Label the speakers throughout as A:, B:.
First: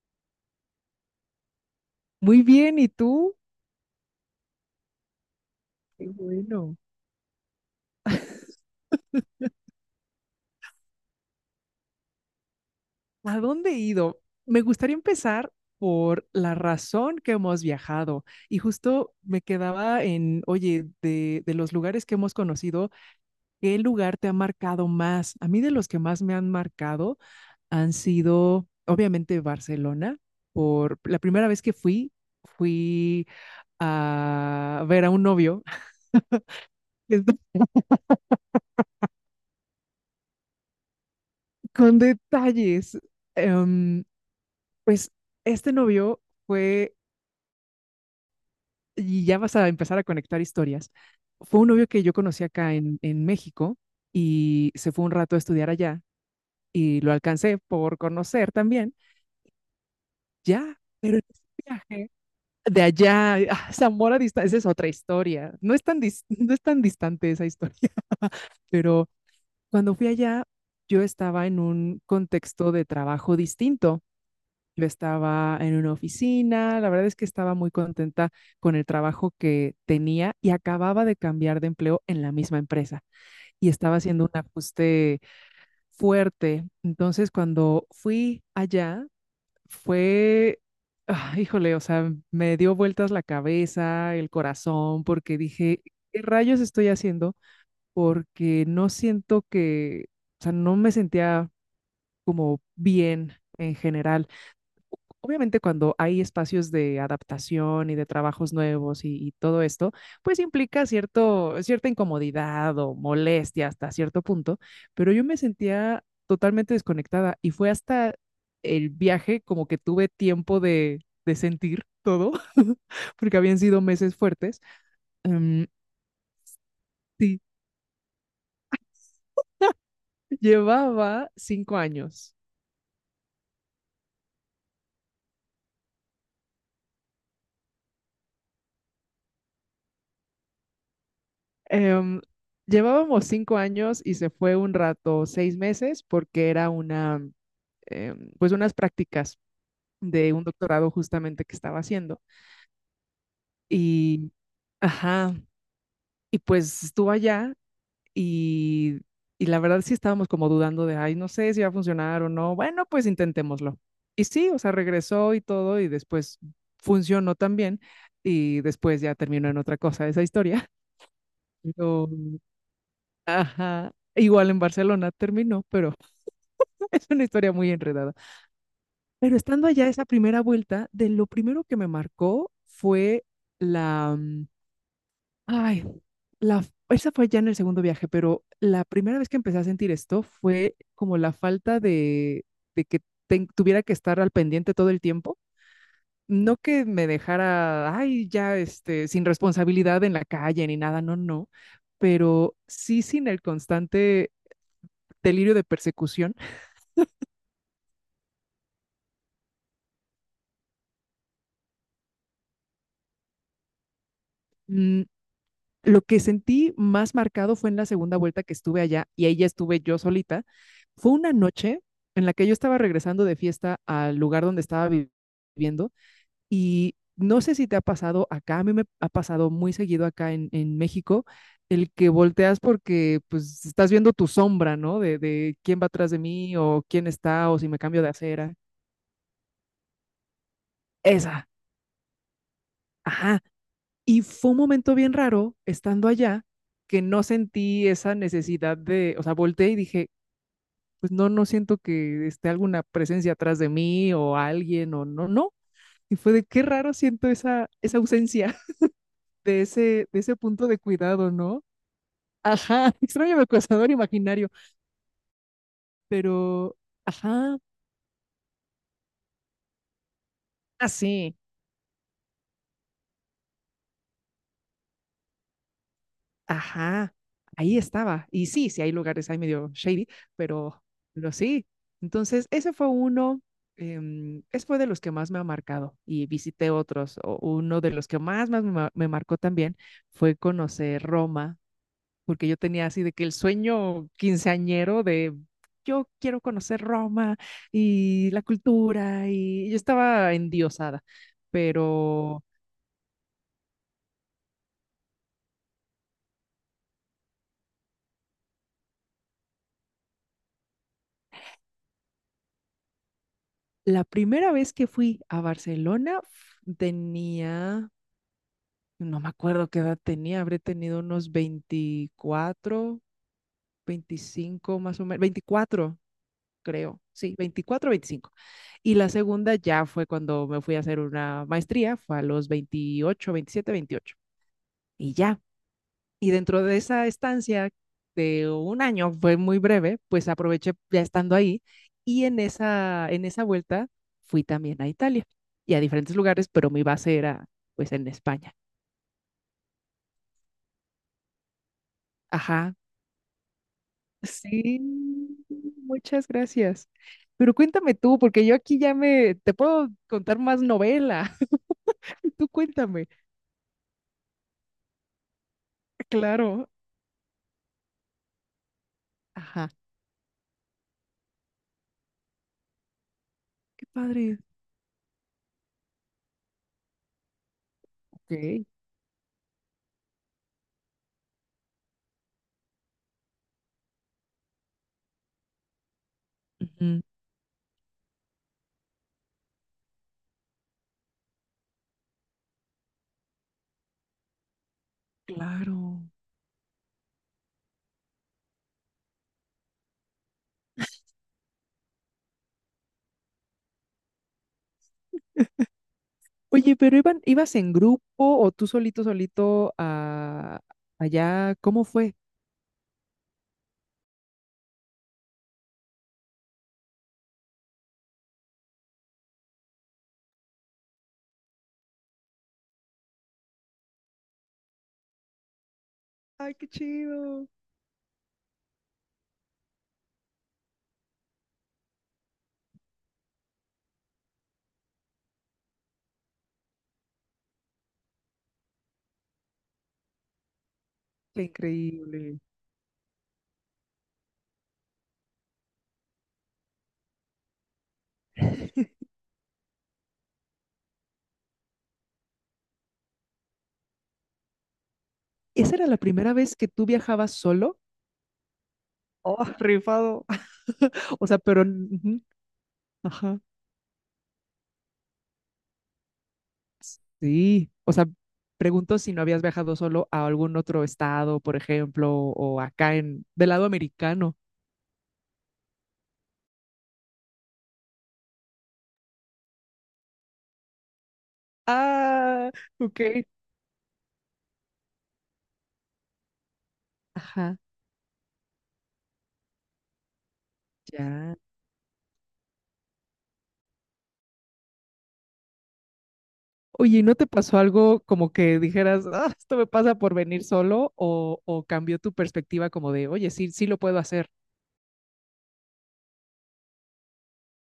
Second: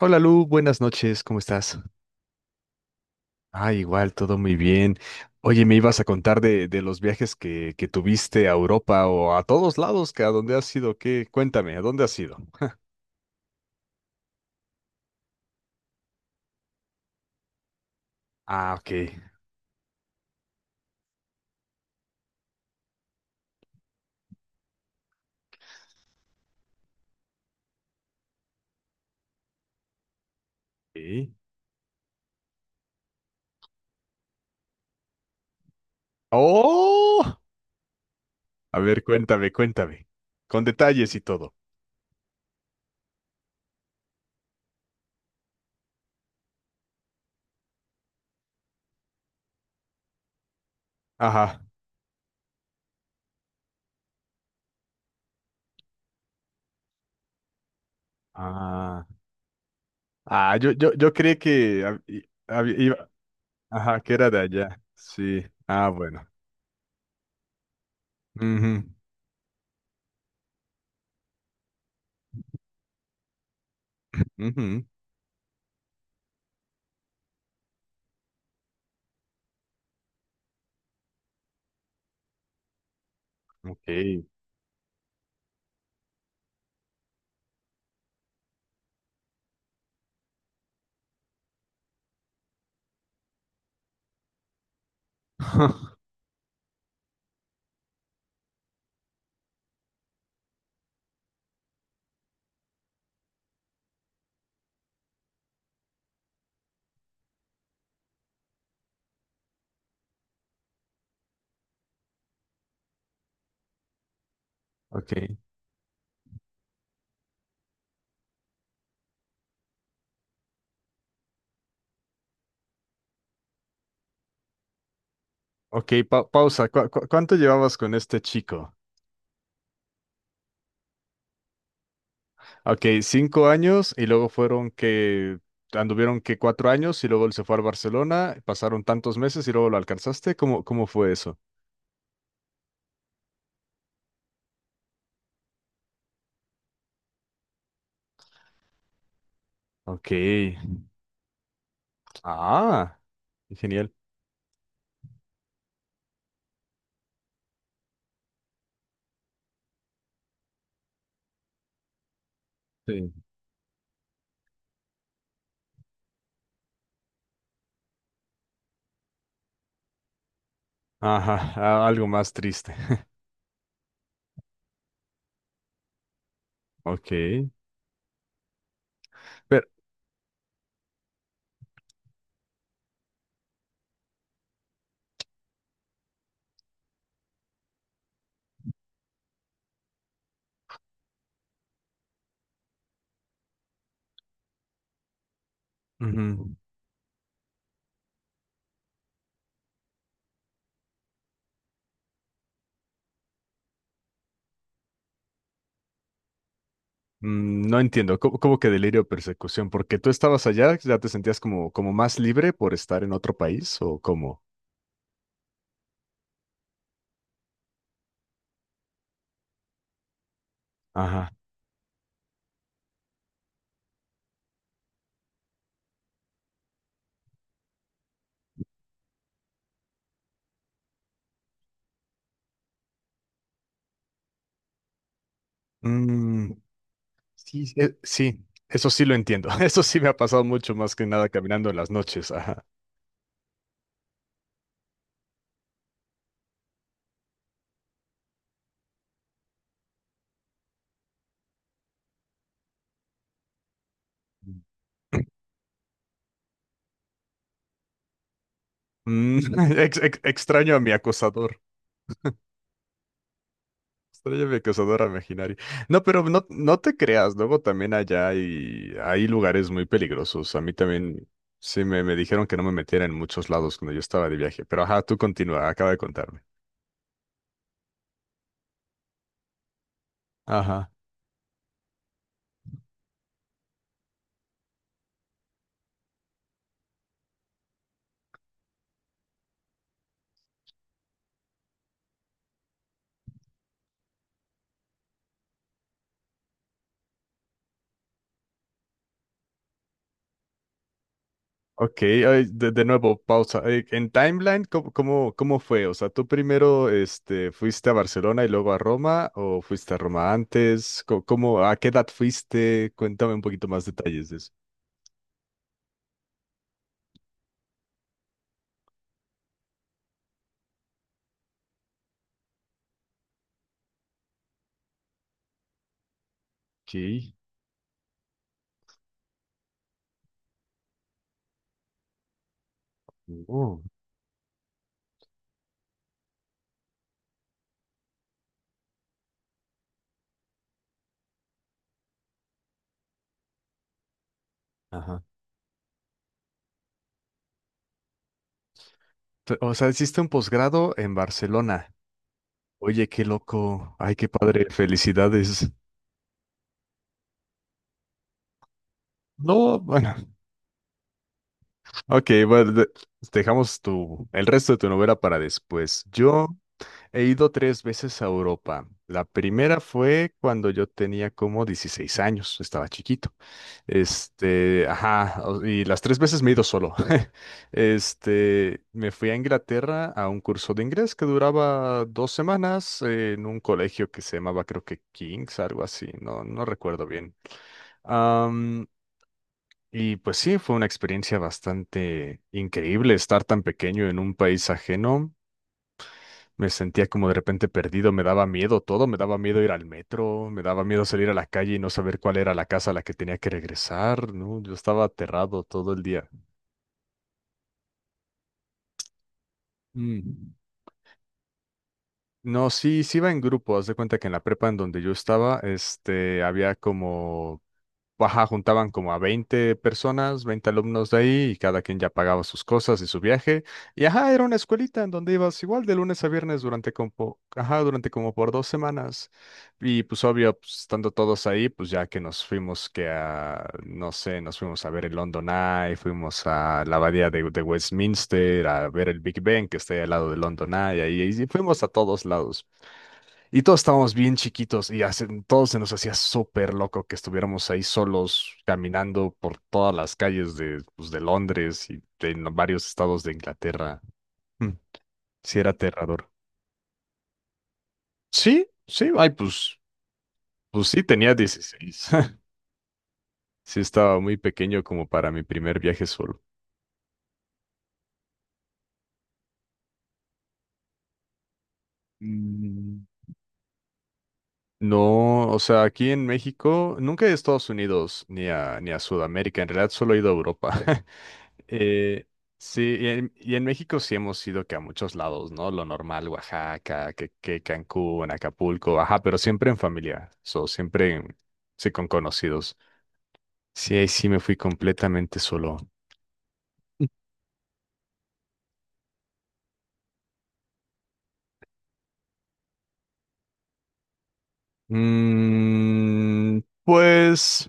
A: Hola Lu, buenas noches, ¿cómo estás?
B: Muy bien, ¿y tú?
A: Ah, igual, todo muy bien. Oye, me ibas a
B: Qué
A: contar de,
B: bueno.
A: de los viajes que tuviste a Europa o a todos lados, que a dónde has ido, ¿qué? Cuéntame, ¿a dónde has ido?
B: ¿A dónde he ido? Me gustaría empezar por la razón que hemos viajado. Y
A: Ah, ok.
B: justo me quedaba en, oye, de los lugares que hemos conocido, ¿qué lugar te ha marcado más? A mí, de los que más me han marcado, han sido, obviamente, Barcelona. Por la
A: ¿Sí?
B: primera vez que fui, a ver a un novio.
A: ¡Oh! A ver, cuéntame, cuéntame. Con detalles y todo.
B: Con detalles. Em, pues este novio... fue, y ya vas a empezar a conectar historias.
A: Ajá.
B: Fue un novio que yo conocí acá en México, y se fue un rato a estudiar allá, y lo alcancé por conocer también,
A: Ah, ah, yo,
B: ya.
A: yo, yo
B: Pero en
A: creí
B: ese
A: que
B: viaje de
A: iba,
B: allá a
A: ajá, que
B: Zamora
A: era de
B: dista, esa es
A: allá.
B: otra
A: Sí.
B: historia, no es
A: Ah,
B: tan, dis-
A: bueno.
B: no es tan distante esa historia.
A: Ujú,
B: Pero cuando fui allá, yo estaba en un contexto de trabajo distinto.
A: ujú,
B: Yo estaba en una oficina, la verdad es que estaba muy contenta con el trabajo que tenía, y acababa de cambiar de empleo en la misma empresa, y
A: ok.
B: estaba haciendo un ajuste fuerte. Entonces, cuando fui allá, fue, ah, híjole, o sea, me dio vueltas la cabeza, el corazón, porque dije, ¿qué rayos estoy haciendo? Porque no siento que, o sea, no me sentía como bien en general. Obviamente, cuando hay espacios de adaptación y de trabajos nuevos, y todo esto, pues implica cierto, cierta incomodidad o molestia hasta cierto punto, pero yo
A: Ok.
B: me sentía totalmente desconectada, y fue hasta el viaje como que tuve tiempo de, sentir todo, porque habían sido meses fuertes. Em,
A: Ok, pausa. Cuánto
B: sí,
A: llevabas con este chico?
B: llevaba 5 años.
A: Ok, cinco años y luego fueron que anduvieron que cuatro años y luego él se fue al Barcelona, pasaron tantos meses y luego lo alcanzaste. ¿Cómo, cómo fue eso?
B: Em, Llevábamos 5 años y se fue un rato, 6 meses, porque era una pues unas prácticas
A: Ok.
B: de un doctorado justamente que estaba haciendo.
A: Ah, genial.
B: Y, ajá, y pues estuvo allá, y, y la verdad sí estábamos como dudando de, ay, no sé si va a funcionar o no. Bueno, pues
A: Sí.
B: intentémoslo. Y sí, o sea, regresó y todo, y después funcionó también, y después ya terminó en otra cosa esa historia.
A: Ajá, algo
B: Pero,
A: más triste.
B: ajá, igual en Barcelona terminó, pero es
A: Ok.
B: una historia muy enredada. Pero
A: Pero
B: estando allá esa primera vuelta, de lo primero que me marcó fue la, mm, ay, la, esa fue ya en el segundo viaje, pero la primera vez que empecé a sentir esto fue como la falta de, que tuviera que estar al pendiente todo el tiempo.
A: ujú,
B: No que me dejara, ay, ya, este, sin responsabilidad en la calle ni nada, no, no, pero sí sin el constante delirio de persecución.
A: mm, no entiendo, ¿cómo, cómo que delirio o persecución? ¿Porque tú estabas allá, ya te sentías como, como más libre por estar en otro país o cómo?
B: Mm, Lo que sentí más marcado fue en la segunda vuelta que estuve allá, y ahí ya estuve yo solita. Fue
A: Ajá.
B: una noche en la que yo estaba regresando de fiesta al lugar donde estaba viviendo, y no sé si te ha pasado acá, a mí me ha pasado muy seguido acá en, México, el que volteas porque pues estás viendo tu sombra, ¿no? De quién va atrás de
A: Mm,
B: mí, o quién está, o
A: sí,
B: si
A: sí,
B: me cambio de
A: sí,
B: acera.
A: eso sí lo entiendo. Eso sí me ha pasado mucho más que nada
B: Esa,
A: caminando en las noches. Ajá.
B: ajá. Y fue un momento bien raro estando allá que no sentí esa necesidad de, o sea, volteé y dije, pues no, no siento que esté alguna presencia atrás de mí o alguien, o no, no. Y fue de qué raro siento esa ausencia
A: Mm,
B: de ese, de ese punto
A: extraño
B: de
A: a mi
B: cuidado,
A: acosador.
B: ¿no? Ajá, extraño mi acosador
A: Extraño a
B: imaginario,
A: mi acosador imaginario. No, pero no,
B: pero,
A: no te creas,
B: ajá,
A: luego también allá hay, hay lugares muy peligrosos. A mí también
B: así.
A: sí me dijeron que no me metiera en muchos lados cuando yo estaba de viaje. Pero ajá, tú continúa, acaba de contarme.
B: Ajá, ahí estaba. Y sí, sí hay lugares ahí medio shady, pero,
A: Ajá.
B: pero sí. Entonces, ese fue uno, ese fue de los que más me ha marcado, y visité otros. Uno de los que más me marcó también fue conocer Roma, porque yo tenía así de que el sueño quinceañero de yo quiero conocer Roma y la cultura, y yo estaba endiosada,
A: Ok,
B: pero...
A: ay, de nuevo, pausa. En timeline, ¿cómo, cómo, cómo fue? O sea, ¿tú primero este, fuiste a Barcelona y luego a Roma o fuiste a Roma antes? ¿Cómo, a qué edad fuiste? Cuéntame un poquito más
B: La
A: detalles de eso.
B: primera vez que fui a Barcelona f- tenía No me acuerdo qué edad tenía, habré tenido unos 24, 25, más o menos. 24, creo,
A: Ok.
B: sí, 24, 25. Y la segunda ya fue cuando me fui a hacer una maestría, fue a los 28, 27,
A: Oh.
B: 28. Y ya, y dentro de esa estancia de un año, fue muy breve, pues aproveché ya estando ahí, y en esa vuelta fui también a
A: Ajá.
B: Italia y a diferentes lugares, pero mi base era pues en España.
A: O sea, hiciste un posgrado en Barcelona.
B: Ajá.
A: Oye, qué loco. Ay, qué padre.
B: Sí,
A: Felicidades.
B: muchas gracias. Pero cuéntame tú, porque yo aquí ya te
A: No,
B: puedo
A: bueno.
B: contar más novela.
A: Ok,
B: Tú
A: bueno,
B: cuéntame.
A: dejamos tu, el resto de tu novela para después. Yo
B: Claro.
A: he ido tres veces a Europa. La
B: Ajá.
A: primera fue cuando yo tenía como 16 años, estaba chiquito.
B: Qué padre.
A: Este, ajá, y las tres veces me he ido solo.
B: Ok.
A: Este, me fui a Inglaterra a un curso de inglés que duraba dos semanas en un colegio que se llamaba, creo que King's, algo así, no, no
B: Ujú.
A: recuerdo bien. Y pues sí, fue una experiencia bastante increíble estar tan pequeño en un país ajeno.
B: Claro.
A: Me sentía como de repente perdido, me daba miedo todo, me daba miedo ir al metro, me daba miedo salir a la calle y no saber cuál era la casa a la que tenía que regresar, ¿no? Yo estaba aterrado todo el día.
B: Oye, pero ¿ibas en grupo o tú solito, solito,
A: Mm.
B: allá? ¿Cómo fue?
A: No, sí, sí iba en grupo. Haz de cuenta que en la prepa en donde yo estaba, este, había como ajá, juntaban como a 20 personas, 20 alumnos de ahí, y cada quien ya pagaba sus cosas y su viaje. Y ajá, era una escuelita en donde ibas igual de lunes a
B: Ay,
A: viernes
B: qué
A: durante como,
B: chido.
A: ajá, durante como por dos semanas. Y pues obvio, pues, estando todos ahí, pues ya que nos fuimos que a, no sé, nos fuimos a ver el London Eye, fuimos a la abadía de Westminster, a ver el Big Ben que está ahí al lado del London Eye, ahí,
B: Qué
A: y fuimos a todos
B: increíble.
A: lados. Y todos estábamos bien chiquitos y todos se nos hacía súper loco que estuviéramos ahí solos caminando por todas las calles de, pues, de Londres y de en varios estados de Inglaterra. Mm, sí, era
B: ¿Esa era la
A: aterrador.
B: primera vez que tú viajabas solo?
A: Sí, sí, ay,
B: Oh,
A: pues,
B: rifado.
A: pues sí,
B: O
A: tenía
B: sea, pero...
A: dieciséis.
B: ujú. Ajá.
A: Sí, estaba muy pequeño como para mi primer viaje solo.
B: Sí, o sea, pregunto si no habías viajado solo a algún otro estado, por ejemplo, o acá
A: Mm.
B: en del lado americano.
A: No, o sea, aquí en México nunca he ido a Estados Unidos ni a Sudamérica, en realidad solo he ido a Europa. Eh,
B: Ah,
A: sí,
B: ok.
A: y en México sí hemos ido que a muchos lados, ¿no? Lo normal, Oaxaca,
B: Ajá,
A: que Cancún, Acapulco, ajá, pero siempre en familia, so, siempre
B: ya.
A: sí, con conocidos. Sí, ahí sí me fui completamente solo.
B: Oye, ¿y no te pasó algo como que dijeras, ah, esto me pasa por venir solo? O cambió tu perspectiva como de, oye, sí, sí lo puedo hacer.
A: Mm, pues.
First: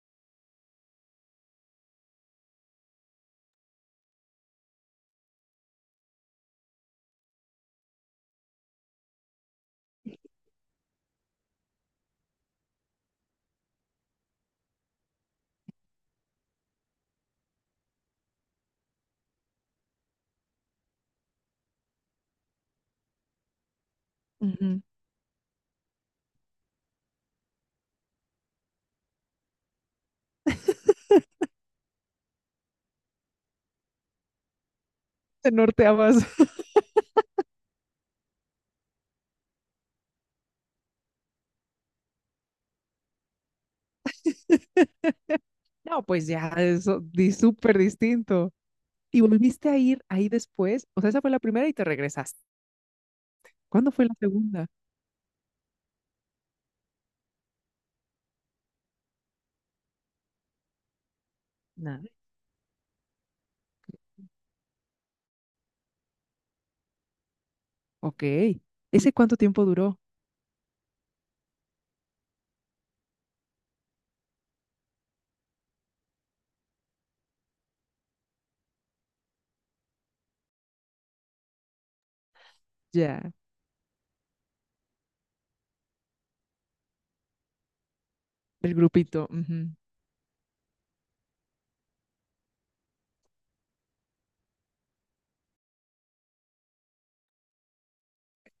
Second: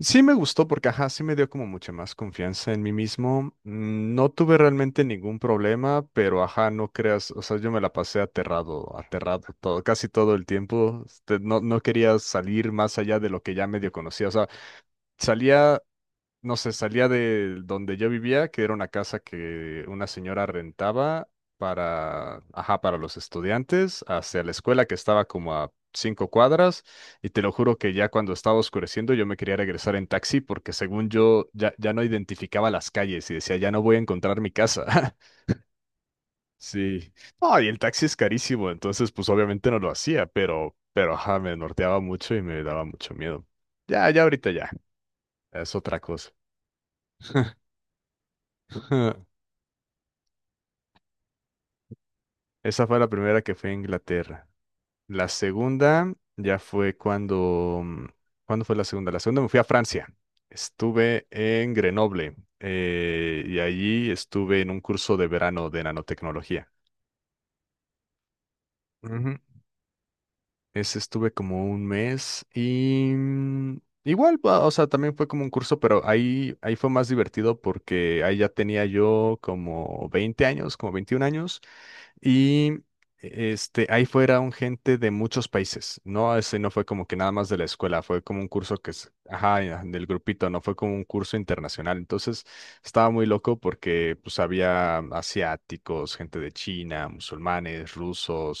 A: Sí me gustó porque, ajá, sí me dio como mucha más confianza en mí mismo. Mm, no tuve realmente ningún problema, pero, ajá, no creas, o sea, yo me la pasé aterrado, aterrado todo, casi todo el tiempo. Este, no, no quería salir más allá de lo que ya medio conocía. O sea, salía no sé, salía de donde yo vivía, que era una casa que una señora rentaba para, ajá, para los estudiantes, hacia la
B: Ujú.
A: escuela que estaba como a cinco cuadras, y te lo juro que ya cuando estaba oscureciendo yo me quería regresar en taxi porque según yo ya, ya no identificaba las calles y decía, ya no voy a encontrar mi casa.
B: Te norteabas.
A: Sí. No, y el taxi es carísimo, entonces pues obviamente no lo hacía, pero ajá, me norteaba mucho y me daba mucho miedo. Ya, ya ahorita ya, es otra
B: No, pues
A: cosa.
B: ya, eso di súper distinto. ¿Y volviste a ir ahí después? O sea, esa fue la primera y te regresaste.
A: Esa fue la primera que fue a
B: ¿Cuándo fue la
A: Inglaterra.
B: segunda?
A: La segunda ya fue cuando... mm, ¿cuándo fue la segunda? La segunda me fui a Francia. Estuve en Grenoble y allí estuve en un curso de verano de nanotecnología.
B: Ok. ¿Ese cuánto
A: Ujú.
B: tiempo duró?
A: Ese estuve como un mes y mm, igual, o sea, también fue como un curso, pero ahí, ahí fue más divertido porque ahí ya tenía yo como 20 años, como 21 años. Y
B: Ya,
A: este, ahí fueron gente de muchos países. No, ese no fue como que nada más de la escuela, fue como un
B: el
A: curso que es,
B: grupito.
A: ajá,
B: Ujú.
A: ya, del grupito, no fue como un curso internacional. Entonces estaba muy loco porque pues había asiáticos, gente de China, musulmanes,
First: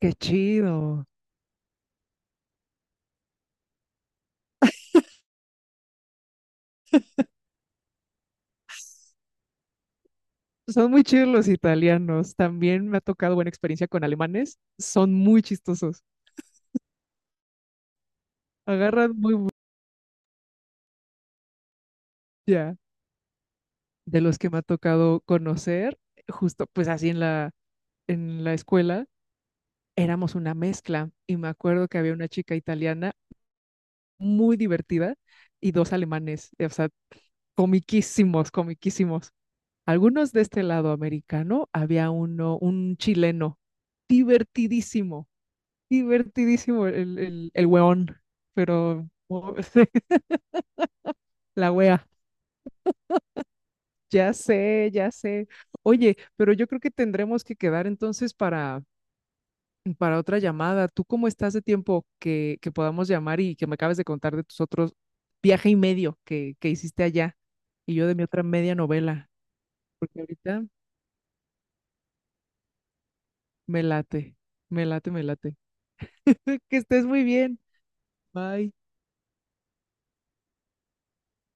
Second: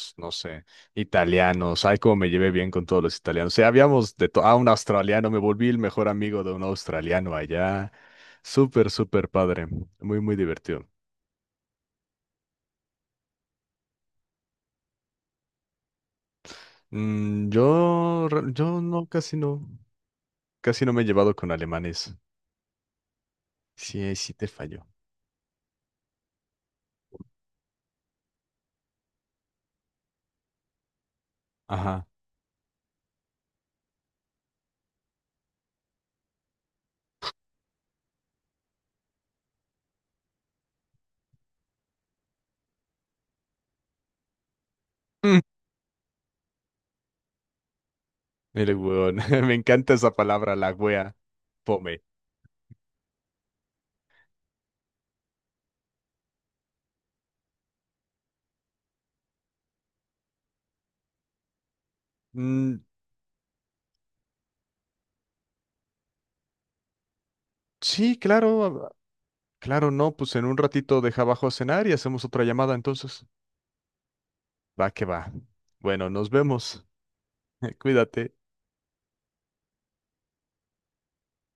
B: Qué
A: no sé,
B: chido.
A: italianos. Ay, cómo me llevé bien con todos los italianos. O sea, habíamos de todo. Ah, un australiano, me volví el mejor amigo de un australiano allá. Súper, súper padre. Muy, muy divertido.
B: Son muy chidos los italianos. También me ha tocado buena experiencia con alemanes. Son muy chistosos.
A: Mm, yo, yo no,
B: Agarran muy
A: casi
B: bu-
A: no, casi no me he llevado con alemanes.
B: ya.
A: Sí, ahí
B: De
A: sí
B: los
A: te
B: que me ha
A: falló.
B: tocado conocer, justo pues así en la, escuela, éramos una mezcla. Y me acuerdo que
A: Ajá.
B: había una chica italiana muy divertida y dos alemanes. O sea, comiquísimos, comiquísimos. Algunos de este lado americano, había uno, un chileno, divertidísimo,
A: Mm,
B: divertidísimo el hueón,
A: mire,
B: pero
A: weón, me
B: oh,
A: encanta esa palabra, la wea.
B: la
A: Fome.
B: wea. Ya sé, ya sé. Oye, pero yo creo que tendremos que quedar entonces para, otra llamada. ¿Tú cómo estás de tiempo, que
A: Mm,
B: podamos llamar y que me acabes de contar de tus otros viaje y medio que hiciste allá, y yo de
A: sí,
B: mi otra
A: claro,
B: media
A: ah,
B: novela?
A: claro, no,
B: Porque
A: pues en un
B: ahorita
A: ratito deja abajo a cenar y hacemos otra llamada entonces.
B: me late, me
A: Va que
B: late,
A: va.
B: me late.
A: Bueno, nos
B: Que
A: vemos.
B: estés muy bien.
A: Cuídate.
B: Bye.